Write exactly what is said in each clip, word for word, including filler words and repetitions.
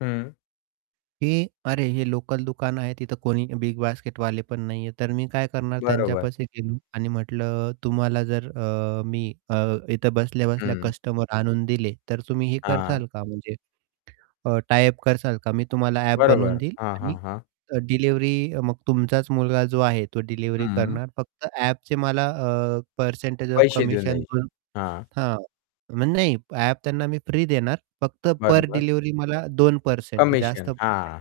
हां. की अरे हे लोकल दुकान आहे, तिथं कोणी bigbasketवाले पण नाही आहे, तर मी काय करणार बरोबर. त्यांच्यापाशी गेलो आणि म्हटलं, "तुम्हाला जर अ, मी अ, इथं बसल्या-बसल्या हं. कस्टमर आणून दिले, तर तुम्ही हे हां. करताल का म्हणजे? अ, टाय अप कराल का? मी तुम्हाला ॲप बनवून बरोबर. देईल हां, हां, आणि हां. डिलिव्हरी मग तुमचाच मुलगा जो आहे, तो डिलिव्हरी हां. करणार फक्त ॲपचे मला अ, पर्सेंटेज ऑफ पैसे देऊन कमिशन" द्यायचे. [unintelligible] हां. हां, मग नाही ॲप त्यांना मी फ्री देणार. फक्त पर बरोबर. डिलिव्हरी मला दोन पर्सेंट जास्त कमिशन पण नाही, हां.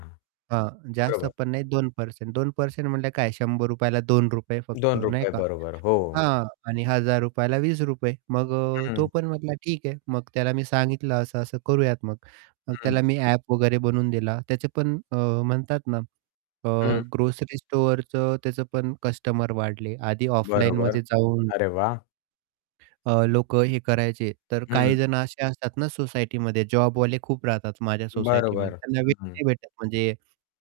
हां, जास्त बरोबर. पण नाही दोन पर्सेंट, दोन पर्सेंट म्हटले काय शंभर रुपया ला दोन रुपये फक्त दोन नाही रुपये का. बरोबर. हो. हां. आणि हजार रुपया ला वीस रुपये मग अ, तो हं. पण म्हटला, "ठीक आहे." मग त्याला मी सांगितलं असं-असं करूयात मग. मग हं. त्याला मी ॲप वगैरे बनवून दिला. त्याचे पण अ, म्हणतात ना. अ, हं. ग्रोसरी स्टोअरचं त्याचं पण कस्टमर वाढले, आधी बरोबर. ऑफलाईनमध्ये जाऊन अरे वाह! अ, लोकं हे करायचे, तर काही हं. जण असे असतात ना, सोसायटीमध्ये जॉबवाले खूप राहतात माझ्या बरोबर. सोसायटीमध्ये, त्यांना वेळ हं, हं. नाही भेटत म्हणजे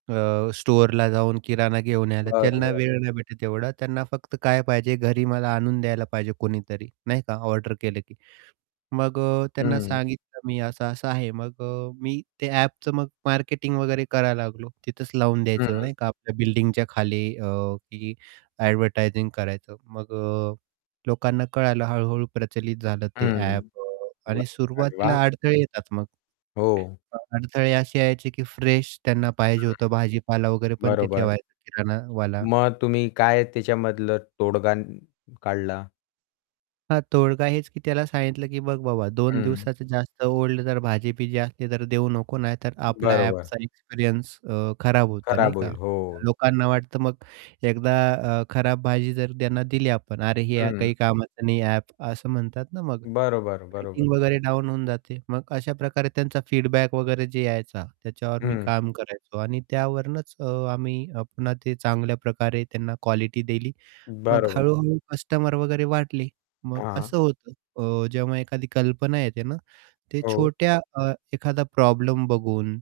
अ, स्टोअरला जाऊन किराणा घेऊन यायला. त्यांना बरोबर. वेळ नाही भेटत एवढा त्यांना फक्त काय पाहिजे, घरी मला आणून द्यायला पाहिजे कोणीतरी, नाही का. ऑर्डर केलं की. मग अ, त्यांना हं. सांगितलं मी असं-असं आहे, मग अ, मी ते ॲपचं मग मार्केटिंग वगैरे करायला लागलो, तिथंच लावून द्यायचं हं. नाही का आपल्या बिल्डिंगच्या खाली अ, की ॲडव्हर्टायझिंग करायचं. मग अ, लोकांना कळालं हळू-हळू प्रचलित झालं ते हं, ॲप. [unintelligible] आणि अरे वाह. सुरुवातीला अडथळे येतात मग. हो. अ, अडथळे असे यायचे, की फ्रेश त्यांना पाहिजे हं. होतं भाजीपाला वगैरे पण ते बरोबर. ठेवायचं किराणावला. मग तुम्ही काय त्याच्यामधलं तोडगा काढला? हां, तोडगा हेच की त्याला सांगितलं, की बघ बाबा दोन हं. दिवसाचं जास्त ओल्ड तर भाजी-बिजी असली तर देऊ नको नाही तर आपल्याला बरोबर. ॲपचा एक्सपिरियन्स अ, खराब होतो, नाही खराब का होईल, हो. लोकांना वाटतं मग एकदा अ, खराब भाजी जर त्यांना दिली आपण अरे हे हं. काही कामाचं नाही ॲप असं म्हणतात ना, मग बरोबर, बरोबर. रेटिंग वगैरे डाऊन होऊन जाते. मग अशा प्रकारे त्यांचा फीडबॅक वगैरे जे यायचा, त्याच्यावर मी हं. काम करायचो. आणि त्यावरूनच अ, आम्ही अ, पुन्हा ते चांगल्या प्रकारे त्यांना क्वालिटी दिली. मग बरोबर. हळू-हळू कस्टमर वगैरे वाटले. मग हां. असं होतं अ, जेव्हा एखादी कल्पना येते ना, ते हो. छोट्या अ, एखादा प्रॉब्लेम बघून,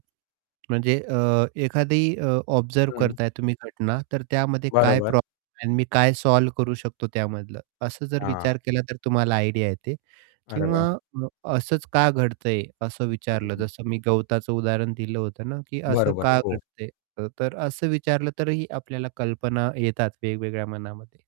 म्हणजे अ, एखादी अ, ऑब्झर्व्ह हं. करताय तुम्ही घटना, तर त्यामध्ये काय बरोबर. प्रॉब्लेम आहे मी काय सॉल्व्ह करू शकतो त्यामधलं, असं जर हां. विचार केला तर तुम्हाला आयडिया येते. अरे किंवा वाह! अ, असंच का घडतंय, असं विचारलं हं. जसं मी गवताचं उदाहरण दिलं होतं ना, की असं बरोबर, का हो. घडतंय? अ, तर असं विचारलं तरीही आपल्याला कल्पना येतात वेगवेगळ्या मनामध्ये.